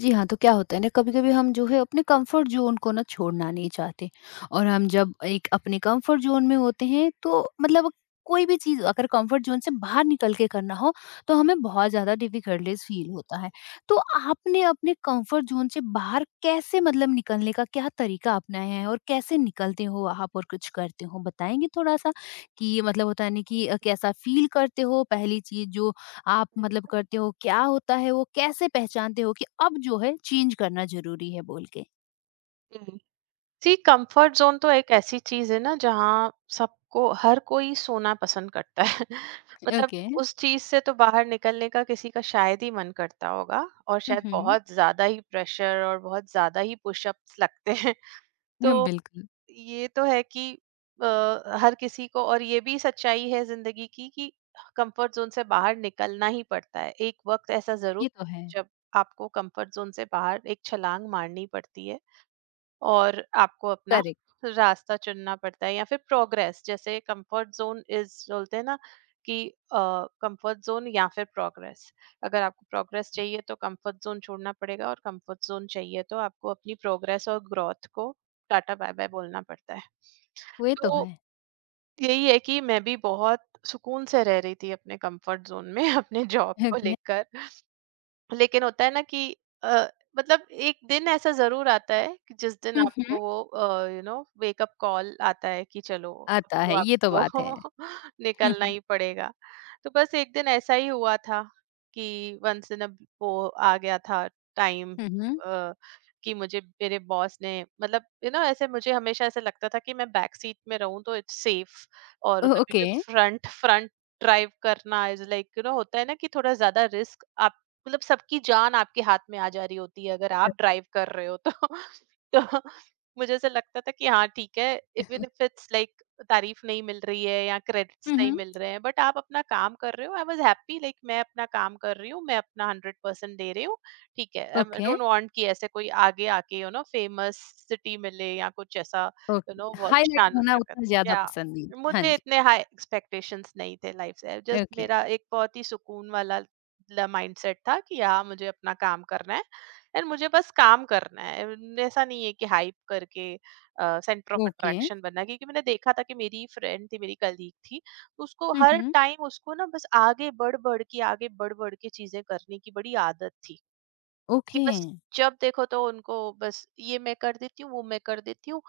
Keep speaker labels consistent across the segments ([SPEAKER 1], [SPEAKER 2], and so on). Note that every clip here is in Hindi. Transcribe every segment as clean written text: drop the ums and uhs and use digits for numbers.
[SPEAKER 1] जी हाँ, तो क्या होता है ना कभी-कभी हम जो है अपने कंफर्ट ज़ोन को ना छोड़ना नहीं चाहते और हम जब एक अपने कंफर्ट ज़ोन में होते हैं तो मतलब कोई भी चीज़ अगर कंफर्ट ज़ोन से बाहर निकल के करना हो तो हमें बहुत ज़्यादा डिफिकल्टीज़ फील होता है। तो आपने अपने कंफर्ट ज़ोन से बाहर कैसे मतलब निकलने का क्या तरीका अपनाया है और कैसे निकलते हो आप और कुछ करते हो? बताएँगे थोड़ा-सा कि मतलब होता है ना कि कैसा फील करते हो? पहली चीज़ जो आप
[SPEAKER 2] जी।
[SPEAKER 1] मतलब करते हो? क्या होता है वो? कैसे पहचानते हो कि अब जो है चेंज करना ज़रूरी है बोल के?
[SPEAKER 2] सी कंफर्ट ज़ोन तो एक ऐसी चीज़ है ना, जहाँ सबको हर कोई सोना पसंद करता है। मतलब
[SPEAKER 1] ओके।
[SPEAKER 2] उस चीज़ से तो बाहर निकलने का किसी का शायद ही मन करता होगा, और
[SPEAKER 1] हुँ,
[SPEAKER 2] शायद
[SPEAKER 1] हुँ।
[SPEAKER 2] बहुत ज़्यादा ही प्रेशर और बहुत ज़्यादा ही पुशअप्स लगते हैं।
[SPEAKER 1] हुँ,
[SPEAKER 2] तो
[SPEAKER 1] बिल्कुल।
[SPEAKER 2] ये तो है कि अ, हर किसी को, और ये भी सच्चाई है जिंदगी की, कि कंफर्ट जोन से बाहर निकलना ही पड़ता है। एक वक्त ऐसा जरूर
[SPEAKER 1] ये तो
[SPEAKER 2] आता
[SPEAKER 1] है।
[SPEAKER 2] है जब आपको कंफर्ट जोन से बाहर एक छलांग मारनी पड़ती है, और आपको अपना
[SPEAKER 1] करेक्ट,
[SPEAKER 2] रास्ता चुनना पड़ता है, या फिर प्रोग्रेस। जैसे कंफर्ट जोन इज बोलते हैं ना, कि कंफर्ट जोन या फिर प्रोग्रेस। अगर आपको प्रोग्रेस चाहिए तो कंफर्ट जोन छोड़ना पड़ेगा, और कंफर्ट जोन चाहिए तो आपको अपनी प्रोग्रेस और ग्रोथ को टाटा बाय बाय बोलना पड़ता है।
[SPEAKER 1] वो ये तो है।
[SPEAKER 2] तो यही है कि मैं भी बहुत सुकून से रह रही थी अपने कंफर्ट जोन में, अपने जॉब को
[SPEAKER 1] ओके।
[SPEAKER 2] लेकर। लेकिन होता है ना कि अ, मतलब एक दिन ऐसा ज़रूर आता है कि जिस दिन
[SPEAKER 1] हुँ,
[SPEAKER 2] हुँ।
[SPEAKER 1] हुँ।
[SPEAKER 2] आपको वो यू नो वेकअप कॉल आता है कि चलो, अब
[SPEAKER 1] आता
[SPEAKER 2] तो
[SPEAKER 1] है, ये तो
[SPEAKER 2] आपको
[SPEAKER 1] बात है। हुँ,
[SPEAKER 2] निकलना
[SPEAKER 1] हुँ।
[SPEAKER 2] ही पड़ेगा। तो बस एक दिन ऐसा ही हुआ था कि वन्स इन अ वो आ गया था टाइम।
[SPEAKER 1] हुँ, हुँ।
[SPEAKER 2] अ, कि मुझे मेरे बॉस ने मतलब यू नो ऐसे, मुझे हमेशा ऐसा लगता था कि मैं बैक सीट में रहूँ तो इट्स सेफ,
[SPEAKER 1] ओ
[SPEAKER 2] और कभी
[SPEAKER 1] ओके।
[SPEAKER 2] भी फ्रंट फ्रंट ड्राइव करना इज़ लाइक यू नो, होता है ना कि थोड़ा ज़्यादा रिस्क। आप मतलब सबकी जान आपके हाथ में आ जा रही होती है अगर
[SPEAKER 1] अ,
[SPEAKER 2] आप ड्राइव कर रहे हो तो। तो मुझे ऐसा लगता था कि हाँ ठीक है, इवन इफ इट्स लाइक तारीफ नहीं मिल रही है या क्रेडिट्स
[SPEAKER 1] हुँ,
[SPEAKER 2] नहीं
[SPEAKER 1] हुँ।
[SPEAKER 2] मिल रहे हैं बट आप अपना काम कर रहे हो। आई वॉज हैप्पी लाइक मैं अपना काम कर रही हूँ, मैं अपना 100% दे रही हूँ। ठीक है आई
[SPEAKER 1] ओके,
[SPEAKER 2] डोंट वांट कि ऐसे कोई आगे आके यू नो फेमस सिटी मिले या कुछ ऐसा, यू
[SPEAKER 1] ओके।
[SPEAKER 2] नो बहुत
[SPEAKER 1] हाइलाइट
[SPEAKER 2] शान हो
[SPEAKER 1] होना
[SPEAKER 2] शकत,
[SPEAKER 1] उतना ज़्यादा
[SPEAKER 2] या
[SPEAKER 1] पसंद नहीं। हाँ
[SPEAKER 2] मुझे
[SPEAKER 1] जी।
[SPEAKER 2] इतने हाई एक्सपेक्टेशंस नहीं थे लाइफ से। जस्ट
[SPEAKER 1] ओके,
[SPEAKER 2] मेरा एक बहुत ही सुकून वाला माइंडसेट था कि हाँ मुझे अपना काम करना है, एंड मुझे बस काम करना है। एंड ऐसा नहीं है कि हाइप करके सेंटर ऑफ
[SPEAKER 1] ओके।
[SPEAKER 2] अट्रैक्शन बनना। क्योंकि मैंने देखा था कि मेरी फ्रेंड थी, मेरी कलीग थी, तो उसको
[SPEAKER 1] हुँ,
[SPEAKER 2] हर
[SPEAKER 1] हुँ।
[SPEAKER 2] टाइम उसको ना बस आगे बढ़ बढ़ के, आगे बढ़ बढ़ के चीजें करने की बड़ी आदत थी। कि
[SPEAKER 1] ओके।
[SPEAKER 2] बस जब देखो तो उनको बस ये मैं कर देती हूँ, वो मैं कर देती हूँ।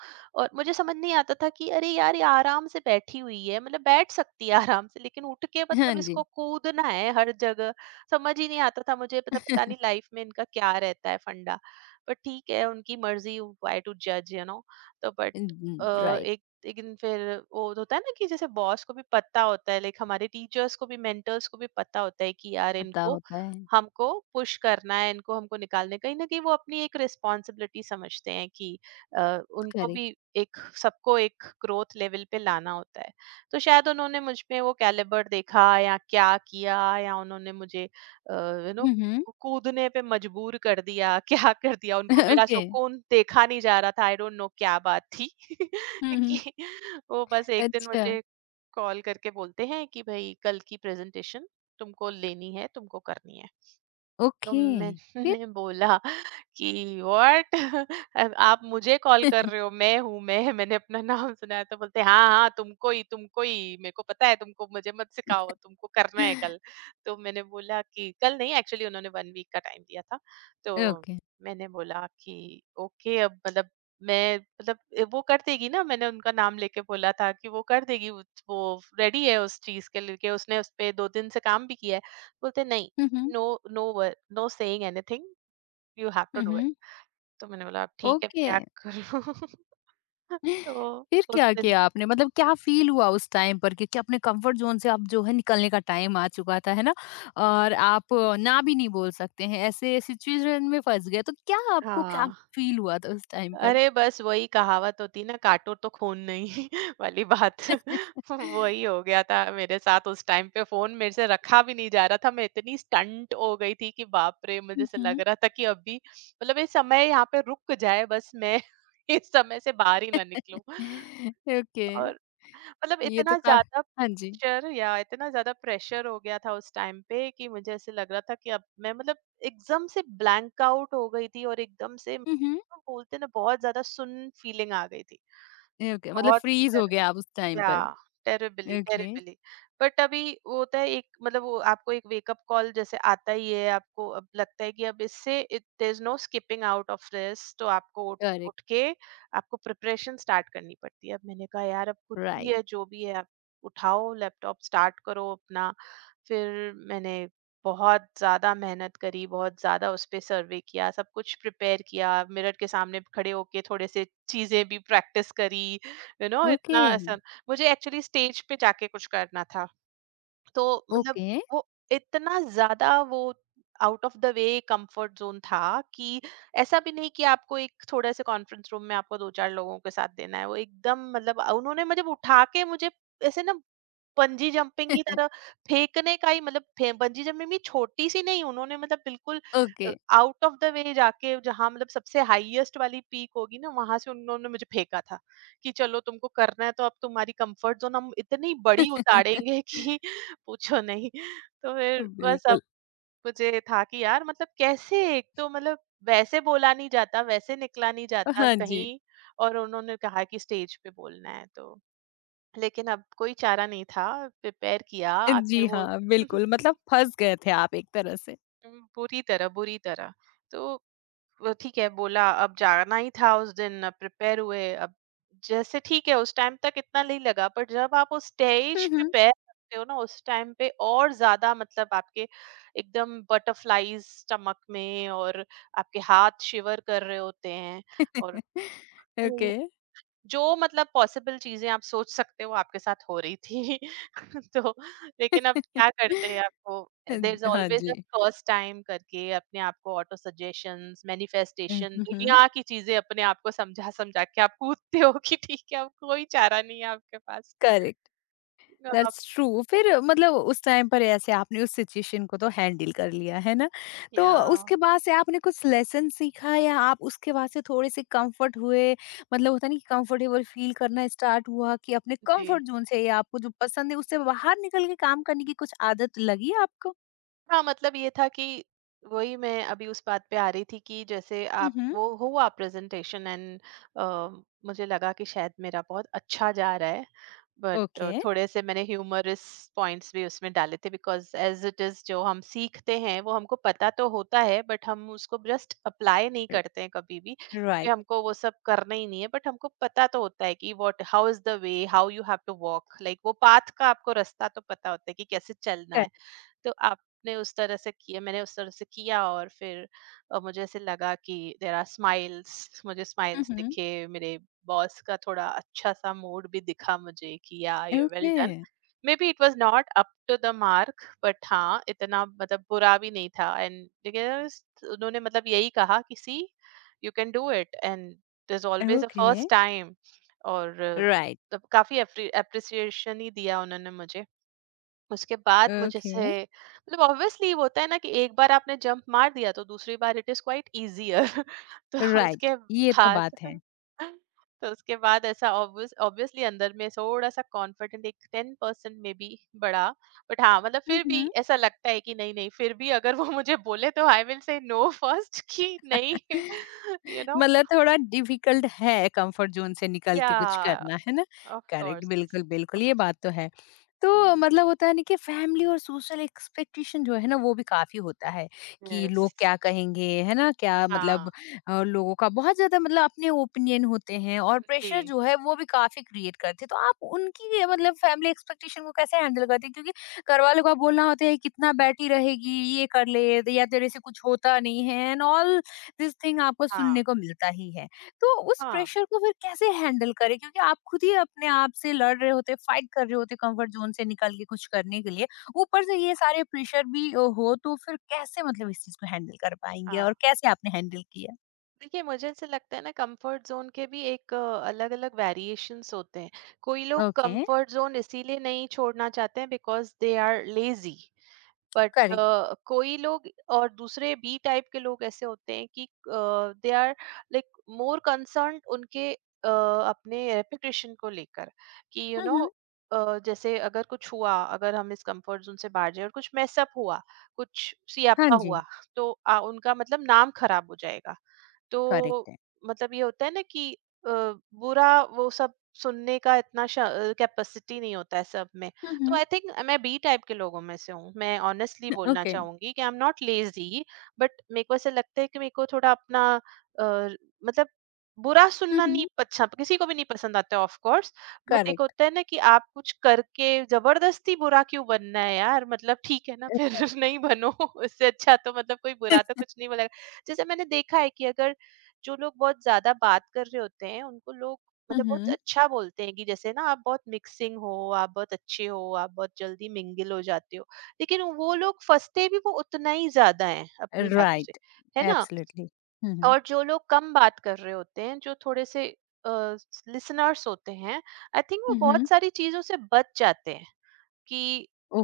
[SPEAKER 2] और मुझे समझ नहीं आता था कि अरे यार ये आराम से बैठी हुई है, मतलब बैठ सकती है आराम से, लेकिन उठ के
[SPEAKER 1] हाँ
[SPEAKER 2] मतलब
[SPEAKER 1] जी।
[SPEAKER 2] इसको कूदना है हर जगह। समझ ही नहीं आता था मुझे, पता पता नहीं लाइफ में इनका क्या रहता है फंडा। पर ठीक है उनकी मर्जी, वाई टू जज यू नो। तो बट
[SPEAKER 1] राइट।
[SPEAKER 2] एक एक दिन फिर वो होता है ना, कि जैसे बॉस को भी पता होता है, लाइक हमारे टीचर्स को भी, मेंटर्स को भी पता होता है कि यार
[SPEAKER 1] पता
[SPEAKER 2] इनको
[SPEAKER 1] होता है।
[SPEAKER 2] हमको पुश करना है, इनको हमको निकालना है। कहीं न कहीं वो अपनी एक रिस्पॉन्सिबिलिटी समझते हैं कि अ, उनको
[SPEAKER 1] करेक्ट।
[SPEAKER 2] भी एक सबको एक ग्रोथ लेवल पे लाना होता है। तो शायद उन्होंने मुझ में वो कैलिबर देखा या क्या किया, या उन्होंने मुझे यू नो
[SPEAKER 1] हुँ, हुँ।
[SPEAKER 2] कूदने पे मजबूर कर दिया, क्या कर दिया, उनको मेरा
[SPEAKER 1] ओके।
[SPEAKER 2] सुकून देखा नहीं जा रहा था, आई डोंट नो क्या बात थी।
[SPEAKER 1] हुँ, हुँ।
[SPEAKER 2] कि वो बस एक दिन
[SPEAKER 1] अच्छा।
[SPEAKER 2] मुझे कॉल करके बोलते हैं कि, "भई कल की प्रेज़ेंटेशन तुमको लेनी है, तुमको करनी है।" तो
[SPEAKER 1] ओके, फिर?
[SPEAKER 2] मैंने बोला कि व्हाट, आप मुझे कॉल कर रहे हो? मैं हूँ, मैं मैंने अपना नाम सुनाया, तो बोलते हाँ हाँ तुमको ही, तुमको ही, मेरे को पता है, तुमको मुझे मत सिखाओ, तुमको करना है कल। तो मैंने बोला कि कल नहीं, एक्चुअली उन्होंने 1 वीक का टाइम दिया था। तो
[SPEAKER 1] ओके।
[SPEAKER 2] मैंने बोला कि ओके, अब मतलब, मैं मतलब वो कर देगी ना, मैंने उनका नाम लेके बोला था कि वो कर देगी, वो रेडी है उस चीज के लिए, उसने उस पे 2 दिन से काम भी किया है। बोलते नहीं,
[SPEAKER 1] हुँ, हुँ।
[SPEAKER 2] No no, were no saying anything, you have to
[SPEAKER 1] hmm,
[SPEAKER 2] do it.
[SPEAKER 1] हुँ।
[SPEAKER 2] तो मैंने बोला ठीक है,
[SPEAKER 1] ओके।
[SPEAKER 2] क्या करूं। तो
[SPEAKER 1] फिर
[SPEAKER 2] उस
[SPEAKER 1] क्या
[SPEAKER 2] दिन,
[SPEAKER 1] किया आपने? मतलब क्या फ़ील हुआ उस टाइम पर क्योंकि अपने कम्फर्ट ज़ोन से अब जो है निकलने का टाइम आ चुका था, है ना? और आप ना भी नहीं बोल सकते हैं, ऐसे सिचुएशन में फँस गए, तो क्या आपको क्या
[SPEAKER 2] हाँ,
[SPEAKER 1] फ़ील हुआ था उस टाइम पर?
[SPEAKER 2] अरे बस वही कहावत होती है ना, काटो तो खून नहीं, वाली बात। वही हो गया था मेरे साथ उस टाइम पे। फोन मेरे से रखा भी नहीं जा रहा था, मैं इतनी स्टंट हो गई थी कि बाप रे मुझे
[SPEAKER 1] हुँ,
[SPEAKER 2] से लग
[SPEAKER 1] हुँ।
[SPEAKER 2] रहा था कि अभी मतलब ये समय यहाँ पे रुक जाए, बस मैं इस समय से बाहर ही ना निकलूं।
[SPEAKER 1] ओके।
[SPEAKER 2] और मतलब
[SPEAKER 1] ये तो
[SPEAKER 2] इतना
[SPEAKER 1] का
[SPEAKER 2] ज़्यादा
[SPEAKER 1] हाँ जी।
[SPEAKER 2] प्रेशर, या इतना ज़्यादा प्रेशर हो गया था उस टाइम पे कि मुझे ऐसे लग रहा था कि अब मैं मतलब एकदम से ब्लैंक आउट हो गई थी। और एकदम से
[SPEAKER 1] हुँ, हुँ।
[SPEAKER 2] बोलते हैं ना, बहुत ज़्यादा सुन फीलिंग आ गई थी।
[SPEAKER 1] ओके, मतलब
[SPEAKER 2] बहुत
[SPEAKER 1] फ्रीज़ हो गए आप उस
[SPEAKER 2] टेरिबल,
[SPEAKER 1] टाइम
[SPEAKER 2] या
[SPEAKER 1] पर।
[SPEAKER 2] Terribly,
[SPEAKER 1] okay,
[SPEAKER 2] terribly. बट अभी वो होता है एक मतलब वो आपको एक वेकअप कॉल जैसे आता ही है, आपको अब लगता है कि अब इससे there is no skipping out of this. तो आपको उठ
[SPEAKER 1] करेक्ट,
[SPEAKER 2] उठ के आपको प्रिपरेशन स्टार्ट करनी पड़ती है। अब मैंने कहा यार अब कुछ भी
[SPEAKER 1] राइट।
[SPEAKER 2] है, जो भी है, आप उठाओ लैपटॉप, स्टार्ट करो अपना। फिर मैंने बहुत ज़्यादा मेहनत करी, बहुत ज़्यादा उस पे सर्वे किया, सब कुछ प्रिपेयर किया। मिरर के सामने खड़े होके थोड़े से चीज़ें भी प्रैक्टिस करी, यू नो
[SPEAKER 1] ओके।
[SPEAKER 2] इतना ऐसा। मुझे एक्चुअली स्टेज पे जाके कुछ करना था, तो मतलब
[SPEAKER 1] ओके।
[SPEAKER 2] वो इतना ज्यादा वो out of the way comfort zone था कि, ऐसा भी नहीं कि आपको एक थोड़े से कॉन्फ्रेंस रूम में आपको दो चार लोगों के साथ देना है। वो एकदम मतलब उन्होंने मुझे उठा के मुझे ऐसे ना बंजी जंपिंग की तरह फेंकने का ही मतलब बंजी जंपिंग भी छोटी सी नहीं, उन्होंने मतलब बिल्कुल
[SPEAKER 1] okay.
[SPEAKER 2] Out of the way जाके, जहां मतलब सबसे हाईएस्ट वाली पीक होगी ना, वहां से उन्होंने मुझे फेंका था। कि चलो तुमको करना है, तो अब तुम्हारी कंफर्ट जोन हम इतनी बड़ी उतारेंगे कि पूछो नहीं। तो फिर बस अब
[SPEAKER 1] बिल्कुल।
[SPEAKER 2] मुझे था कि यार मतलब कैसे, एक तो मतलब वैसे बोला नहीं जाता, वैसे निकला नहीं जाता
[SPEAKER 1] हाँ जी।
[SPEAKER 2] कहीं, और उन्होंने कहा कि स्टेज पे बोलना है तो। लेकिन अब कोई चारा नहीं था, प्रिपेयर किया आखिर
[SPEAKER 1] जी
[SPEAKER 2] वो।
[SPEAKER 1] हाँ, बिल्कुल मतलब फँस गए थे आप एक तरह से।
[SPEAKER 2] बुरी तरह, बुरी तरह। तो वो ठीक है, बोला अब जाना ही था उस दिन, प्रिपेयर हुए अब। जैसे ठीक है उस टाइम तक इतना नहीं लगा, बट जब आप उस
[SPEAKER 1] हुँ,
[SPEAKER 2] स्टेज पे
[SPEAKER 1] हुँ।
[SPEAKER 2] पैर रखते हो ना, उस टाइम पे और ज्यादा मतलब आपके एकदम बटरफ्लाईज स्टमक में, और आपके हाथ शिवर कर रहे होते हैं, और
[SPEAKER 1] ओके।
[SPEAKER 2] जो मतलब पॉसिबल चीज़ें आप सोच सकते हो आपके साथ हो रही थी। तो लेकिन अब क्या करते हैं, आपको
[SPEAKER 1] अ,
[SPEAKER 2] देयर इज़
[SPEAKER 1] हाँ
[SPEAKER 2] ऑलवेज़ अ
[SPEAKER 1] जी।
[SPEAKER 2] फर्स्ट टाइम करके अपने आप को auto suggestions,
[SPEAKER 1] hmm,
[SPEAKER 2] manifestation,
[SPEAKER 1] hmm, hmm.
[SPEAKER 2] दुनिया की चीज़ें अपने आप को समझा-समझा के आप कूदते हो कि ठीक है अब कोई चारा नहीं है आपके पास।
[SPEAKER 1] करेक्ट।
[SPEAKER 2] आप,
[SPEAKER 1] दैट्स ट्रू फिर मतलब उस टाइम पर ऐसे आपने उस सिचुएशन को तो हैंडल कर लिया है ना तो
[SPEAKER 2] या,
[SPEAKER 1] उसके बाद से आपने कुछ लेसन सीखा या आप उसके बाद से थोड़े से कंफर्ट हुए मतलब होता नहीं कंफर्टेबल फील करना स्टार्ट हुआ कि अपने
[SPEAKER 2] जी।
[SPEAKER 1] कंफर्ट जोन से या आपको जो पसंद है उससे बाहर निकल के काम करने की कुछ आदत लगी आपको
[SPEAKER 2] हाँ, मतलब ये था कि वही मैं अभी उस बात पे आ रही थी, कि जैसे आप,
[SPEAKER 1] हम्म
[SPEAKER 2] वो हुआ प्रेजेंटेशन, एंड मुझे लगा कि शायद मेरा बहुत अच्छा जा रहा है, बट
[SPEAKER 1] ओके
[SPEAKER 2] थोड़े से मैंने ह्यूमरस पॉइंट्स भी उसमें डाले थे, बिकॉज एज इट इज जो हम सीखते हैं वो हमको पता तो होता है, बट हम उसको जस्ट अप्लाई नहीं करते हैं कभी भी, क्योंकि
[SPEAKER 1] राइट
[SPEAKER 2] हमको वो सब करना ही नहीं है। बट हमको पता तो होता है कि what, how is the way, how you have to walk, like वो पाथ का आपको रास्ता तो पता होता है कि कैसे चलना है। तो आपने उस तरह से किया, मैंने उस तरह से किया, और फिर मुझे ऐसे लगा कि देयर आर स्माइल्स, मुझे स्माइल्स
[SPEAKER 1] हम्म
[SPEAKER 2] दिखे। मेरे बॉस का थोड़ा अच्छा सा मूड भी दिखा मुझे, कि yeah, you well
[SPEAKER 1] okay
[SPEAKER 2] done, maybe it was not up to the mark, but हाँ इतना मतलब बुरा भी नहीं था। एंड उन्होंने मतलब यही कहा कि see, you can do it, and there's always a
[SPEAKER 1] okay
[SPEAKER 2] first time। और
[SPEAKER 1] राइट
[SPEAKER 2] तब काफी अप्रिसिएशन ही दिया उन्होंने मुझे। उसके बाद मुझे
[SPEAKER 1] ओके
[SPEAKER 2] से मतलब ऑब्वियसली वो होता है ना कि एक बार आपने जंप मार दिया तो दूसरी बार इट इज क्वाइट इजियर। तो
[SPEAKER 1] राइट
[SPEAKER 2] उसके
[SPEAKER 1] ये तो
[SPEAKER 2] बाद,
[SPEAKER 1] बात
[SPEAKER 2] तो उसके बाद ऐसा ऑब्वियसली अंदर में थोड़ा सा कॉन्फिडेंट एक 10% में भी बढ़ा। बट हाँ मतलब फिर भी
[SPEAKER 1] है
[SPEAKER 2] ऐसा लगता है कि नहीं नहीं, फिर भी अगर वो मुझे बोले तो I will say no first, कि नहीं। यू नो,
[SPEAKER 1] मतलब थोड़ा डिफिकल्ट है कंफर्ट जोन से निकल के कुछ
[SPEAKER 2] या,
[SPEAKER 1] करना, है ना?
[SPEAKER 2] Of
[SPEAKER 1] correct,
[SPEAKER 2] course.
[SPEAKER 1] बिल्कुल, बिल्कुल, ये बात तो है। तो मतलब होता है ना कि फैमिली और सोशल एक्सपेक्टेशन जो है ना, वो भी काफ़ी होता है कि
[SPEAKER 2] यस।
[SPEAKER 1] लोग क्या कहेंगे, है ना? क्या मतलब
[SPEAKER 2] हाँ
[SPEAKER 1] लोगों का बहुत ज़्यादा मतलब अपने ओपिनियन होते हैं और प्रेशर
[SPEAKER 2] जी,
[SPEAKER 1] जो है, वो भी काफ़ी क्रिएट करते हैं। तो आप उनकी ये मतलब फैमिली एक्सपेक्टेशन को कैसे हैंडल करते हैं? क्योंकि घरवालों का बोलना होता है, "कितना बैठी रहेगी, ये कर ले, या तेरे से कुछ होता नहीं है" एंड ऑल दिस थिंग आपको
[SPEAKER 2] हाँ
[SPEAKER 1] सुनने को मिलता ही है। तो उस
[SPEAKER 2] हाँ
[SPEAKER 1] प्रेशर को फिर कैसे हैंडल करें? क्योंकि आप खुद ही अपने आप से लड़ रहे होते हैं, फाइट कर रहे होते हैं कंफर्ट ज़ोन से निकल के कुछ करने के लिए। ऊपर से ये सारे प्रेशर भी हो तो फिर कैसे मतलब इस चीज़ को हैंडल कर पाएँगे और
[SPEAKER 2] हाँ।
[SPEAKER 1] कैसे आपने हैंडल किया?
[SPEAKER 2] देखिए, मुझे ऐसे लगता है ना, कंफर्ट जोन के भी एक अलग अलग वेरिएशंस होते हैं। कोई लोग
[SPEAKER 1] ओके,
[SPEAKER 2] कंफर्ट जोन इसीलिए नहीं छोड़ना चाहते हैं because they are lazy. But
[SPEAKER 1] correct.
[SPEAKER 2] कोई लोग और दूसरे बी टाइप के लोग ऐसे होते हैं कि they are like more concern उनके अपने रेपुटेशन को लेकर कि you you
[SPEAKER 1] hmm,
[SPEAKER 2] no
[SPEAKER 1] hmm.
[SPEAKER 2] जैसे अगर कुछ हुआ, अगर हम इस कंफर्ट जोन से बाहर जाए और कुछ मैसअप हुआ, कुछ
[SPEAKER 1] हाँ
[SPEAKER 2] सियापा
[SPEAKER 1] जी।
[SPEAKER 2] हुआ, तो उनका मतलब नाम खराब हो जाएगा। तो
[SPEAKER 1] करेक्ट है।
[SPEAKER 2] मतलब ये होता है ना कि अ, बुरा वो सब सुनने का इतना कैपेसिटी नहीं होता है सब में।
[SPEAKER 1] हुँ,
[SPEAKER 2] तो
[SPEAKER 1] हुँ।
[SPEAKER 2] आई थिंक मैं बी टाइप के लोगों में से हूँ। मैं ऑनेस्टली बोलना
[SPEAKER 1] ओके।
[SPEAKER 2] चाहूंगी कि I am not lazy. But मेरे को ऐसा लगता है कि मेरे को थोड़ा अपना अ, मतलब बुरा
[SPEAKER 1] हुँ,
[SPEAKER 2] सुनना, नहीं
[SPEAKER 1] हुँ।
[SPEAKER 2] अच्छा किसी को भी नहीं पसंद आता है ऑफ कोर्स। बट एक
[SPEAKER 1] करेक्ट।
[SPEAKER 2] होता है ना कि आप कुछ करके जबरदस्ती बुरा क्यों बनना है यार, मतलब ठीक है ना फिर नहीं बनो उससे अच्छा तो मतलब कोई बुरा तो कुछ नहीं बोलेगा। जैसे मैंने देखा है कि अगर जो लोग बहुत ज्यादा बात कर रहे होते हैं उनको लोग
[SPEAKER 1] हुँ,
[SPEAKER 2] मतलब बहुत
[SPEAKER 1] हुँ।
[SPEAKER 2] अच्छा बोलते हैं कि जैसे ना आप बहुत मिक्सिंग हो, आप बहुत अच्छे हो, आप बहुत जल्दी मिंगल हो जाते हो। लेकिन वो लोग फंसते भी वो उतना ही ज्यादा हैं अपनी बातों से,
[SPEAKER 1] राइट,
[SPEAKER 2] है ना।
[SPEAKER 1] एब्सोल्युटली। Hmm, hmm.
[SPEAKER 2] और जो लोग कम बात कर रहे होते हैं, जो थोड़े से लिसनर्स होते हैं, आई थिंक वो
[SPEAKER 1] हुँ, हुँ।
[SPEAKER 2] बहुत सारी चीजों से बच जाते हैं कि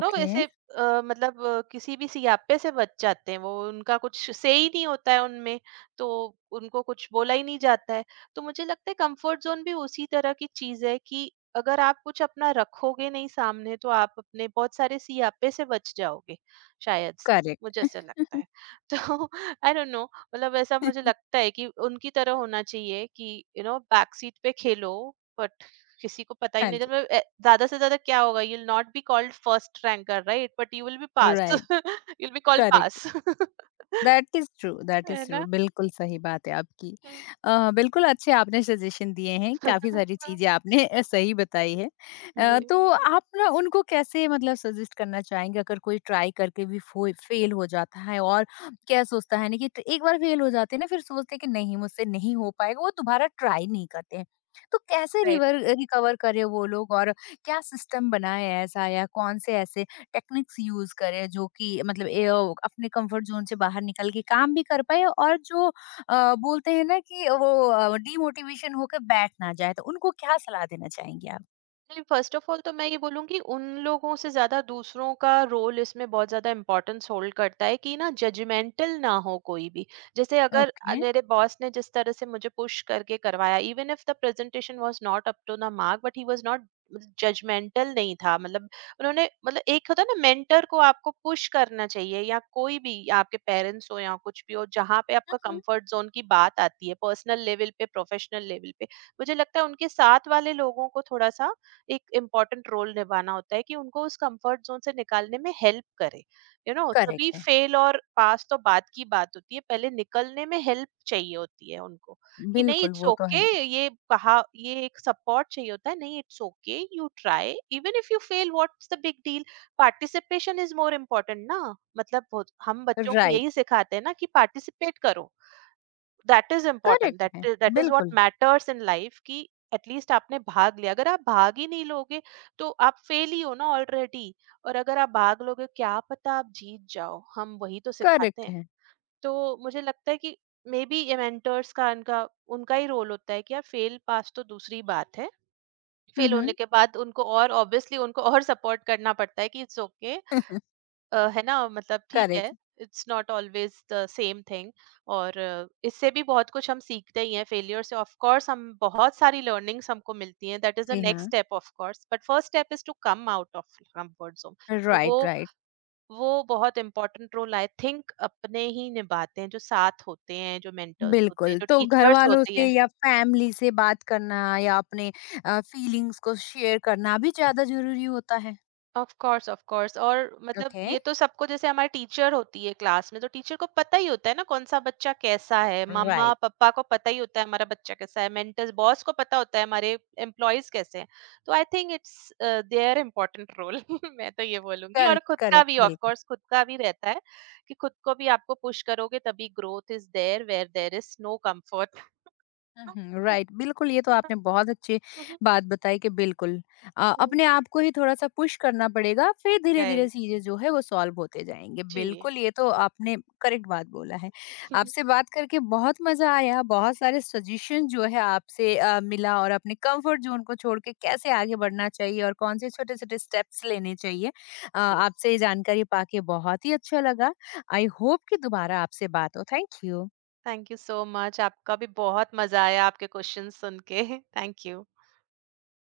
[SPEAKER 2] यू नो ऐसे मतलब किसी भी सियापे से बच जाते हैं। वो उनका कुछ से ही नहीं होता है उनमें। तो उनको कुछ बोला ही नहीं जाता है। तो मुझे लगता है कंफर्ट जोन भी उसी तरह की चीज है कि अगर आप कुछ अपना रखोगे नहीं सामने, तो आप अपने बहुत सारे सियापे से बच जाओगे शायद से। मुझे
[SPEAKER 1] करेक्ट।
[SPEAKER 2] ऐसा लगता है तो आई डोंट नो, मतलब ऐसा मुझे लगता है कि उनकी तरह होना चाहिए कि यू नो बैक सीट पे खेलो। किसी को पता ही
[SPEAKER 1] हाँ
[SPEAKER 2] नहीं
[SPEAKER 1] जी।
[SPEAKER 2] चल ज्यादा से ज्यादा क्या होगा, you will not be called first ranker right, but you will be pass,
[SPEAKER 1] right.
[SPEAKER 2] You will be called
[SPEAKER 1] correct.
[SPEAKER 2] Pass
[SPEAKER 1] that is true, that is
[SPEAKER 2] है
[SPEAKER 1] ट्रू।
[SPEAKER 2] ना।
[SPEAKER 1] बिल्कुल सही बात है आपकी।
[SPEAKER 2] हम्म।
[SPEAKER 1] बिल्कुल अच्छे आपने सजेशन दिए हैं, काफ़ी सारी चीज़ें आपने सही बताई है। तो आप ना उनको कैसे मतलब सजेस्ट करना चाहेंगे अगर कोई ट्राई करके भी फ़ोइ फ़ेल हो जाता है और क्या सोचता है ना कि ट एक बार फ़ेल हो जाते हैं ना फिर सोचते हैं कि नहीं मुझसे नहीं हो पाएगा, वो दोबारा ट्राई नहीं करते हैं। तो कैसे
[SPEAKER 2] जी।
[SPEAKER 1] रिवर रिकवर करें वो लोग और क्या सिस्टम बनाएँ ऐसा या कौन से ऐसे टेक्निक्स यूज़ करें जो कि मतलब ए ओ अपने कंफर्ट ज़ोन से बाहर निकल के काम भी कर पाएँ और जो बोलते हैं ना कि वो डिमोटिवेशन होकर बैठ ना जाए, तो उनको क्या सलाह देना चाहेंगी आप?
[SPEAKER 2] नहीं फर्स्ट ऑफ ऑल तो मैं ये बोलूँगी उन लोगों से, ज़्यादा दूसरों का रोल इसमें बहुत ज़्यादा इम्पोर्टेंस होल्ड करता है कि ना जजमेंटल ना हो कोई भी। जैसे अगर
[SPEAKER 1] ओके। हुँ,
[SPEAKER 2] मेरे बॉस ने जिस तरह से मुझे पुश करके करवाया, even if the presentation was not up to the mark but he was not judgmental, नहीं था मतलब। उन्होंने मतलब एक होता है ना मेंटर को आपको पुश करना चाहिए, या कोई भी या आपके पेरेंट्स हो या कुछ भी हो जहाँ पे आपका
[SPEAKER 1] हुँ।
[SPEAKER 2] कंफर्ट जोन की बात आती है, पर्सनल लेवल पे, प्रोफेशनल लेवल पे। मुझे लगता है उनके साथ वाले लोगों को थोड़ा सा एक इम्पोर्टेंट रोल निभाना होता है कि उनको उस कंफर्ट जोन से निकालने में हेल्प करे। यू नो तभी
[SPEAKER 1] करेक्ट है।
[SPEAKER 2] फेल और पास तो बात की बात होती है, पहले निकलने में हेल्प चाहिए होती है उनको कि नहीं
[SPEAKER 1] बिल्कुल,
[SPEAKER 2] इट्स
[SPEAKER 1] वो तो
[SPEAKER 2] ओके
[SPEAKER 1] है।
[SPEAKER 2] okay, ये कहा, ये एक सपोर्ट चाहिए होता है, नहीं it's okay, you try even if you fail, what's the big deal. Participation is more important ना, मतलब हम बच्चों को
[SPEAKER 1] राइट,
[SPEAKER 2] यही सिखाते हैं ना कि पार्टिसिपेट करो। दैट इज इम्पोर्टेंट,
[SPEAKER 1] करेक्ट है।
[SPEAKER 2] दैट दैट इज व्हाट
[SPEAKER 1] बिल्कुल,
[SPEAKER 2] मैटर्स इन लाइफ कि एटलीस्ट आपने भाग लिया। अगर आप भाग ही नहीं लोगे तो आप फेल ही हो ना ऑलरेडी। और अगर आप भाग लोगे क्या पता आप जीत जाओ, हम वही तो सिखाते
[SPEAKER 1] करेक्ट
[SPEAKER 2] हैं।
[SPEAKER 1] है।
[SPEAKER 2] तो मुझे लगता है कि मे बी ये मेंटर्स का, इनका उनका ही रोल होता है कि यार फेल पास तो दूसरी बात है,
[SPEAKER 1] हुँ,
[SPEAKER 2] फेल होने
[SPEAKER 1] हुँ।
[SPEAKER 2] के बाद उनको और ऑब्वियसली उनको और सपोर्ट करना पड़ता है कि इट्स ओके। है ना मतलब ठीक है।
[SPEAKER 1] Correct.
[SPEAKER 2] It's not always the same thing. और इससे भी बहुत कुछ हम सीखते ही हैं फेलियर से, ऑफ कोर्स हम बहुत सारी लर्निंग्स हमको मिलती हैं। दैट इज द
[SPEAKER 1] जी
[SPEAKER 2] नेक्स्ट
[SPEAKER 1] हाँ।
[SPEAKER 2] Step of course, but first step is to come out of comfort zone. और वो
[SPEAKER 1] राइट, राइट।
[SPEAKER 2] वो बहुत इंपॉर्टेंट रोल आई थिंक अपने ही निभाते हैं, जो साथ होते हैं, जो मेंटर्स होते हैं,
[SPEAKER 1] बिल्कुल,
[SPEAKER 2] जो
[SPEAKER 1] तो
[SPEAKER 2] टीचर्स
[SPEAKER 1] घरवालों
[SPEAKER 2] होती
[SPEAKER 1] से
[SPEAKER 2] हैं।
[SPEAKER 1] या फैमिली से बात करना या अपने फीलिंग्स को शेयर करना भी ज़्यादा ज़रूरी होता है।
[SPEAKER 2] Of course of course. और मतलब
[SPEAKER 1] ओके।
[SPEAKER 2] ये तो सबको, जैसे हमारी टीचर होती है क्लास में, तो टीचर को पता ही होता है ना कौन सा बच्चा कैसा है। मम्मा
[SPEAKER 1] राइट
[SPEAKER 2] पापा को पता ही होता है हमारा बच्चा कैसा है। मेंटर्स बॉस को पता होता है हमारे एम्प्लॉयज कैसे हैं। तो I think it's their important role मैं तो ये बोलूंगी। और
[SPEAKER 1] करेक्ट
[SPEAKER 2] खुद का
[SPEAKER 1] करेक्ट
[SPEAKER 2] भी ऑफ
[SPEAKER 1] बिल्कुल
[SPEAKER 2] कोर्स, खुद का भी रहता है कि खुद को भी आपको पुश करोगे तभी growth is there, where there is no comfort
[SPEAKER 1] right बिल्कुल ये तो आपने बहुत अच्छी बात बताई कि बिल्कुल अपने आप को ही थोड़ा सा पुश करना पड़ेगा फिर धीरे धीरे
[SPEAKER 2] राइट।
[SPEAKER 1] चीजें जो है वो सॉल्व होते जाएंगे
[SPEAKER 2] जी
[SPEAKER 1] बिल्कुल ये तो आपने करेक्ट बात बोला है आपसे बात करके बहुत मजा आया बहुत सारे सजेशन जो है आपसे मिला और अपने कंफर्ट जोन को छोड़ के कैसे आगे बढ़ना चाहिए और कौन से छोटे छोटे स्टेप्स लेने चाहिए
[SPEAKER 2] जी,
[SPEAKER 1] आपसे ये जानकारी पाके बहुत ही अच्छा लगा आई होप कि दोबारा आपसे बात हो thank you
[SPEAKER 2] thank you so much. आपका भी बहुत मजा आया आपके क्वेश्चन सुन के थैंक यू।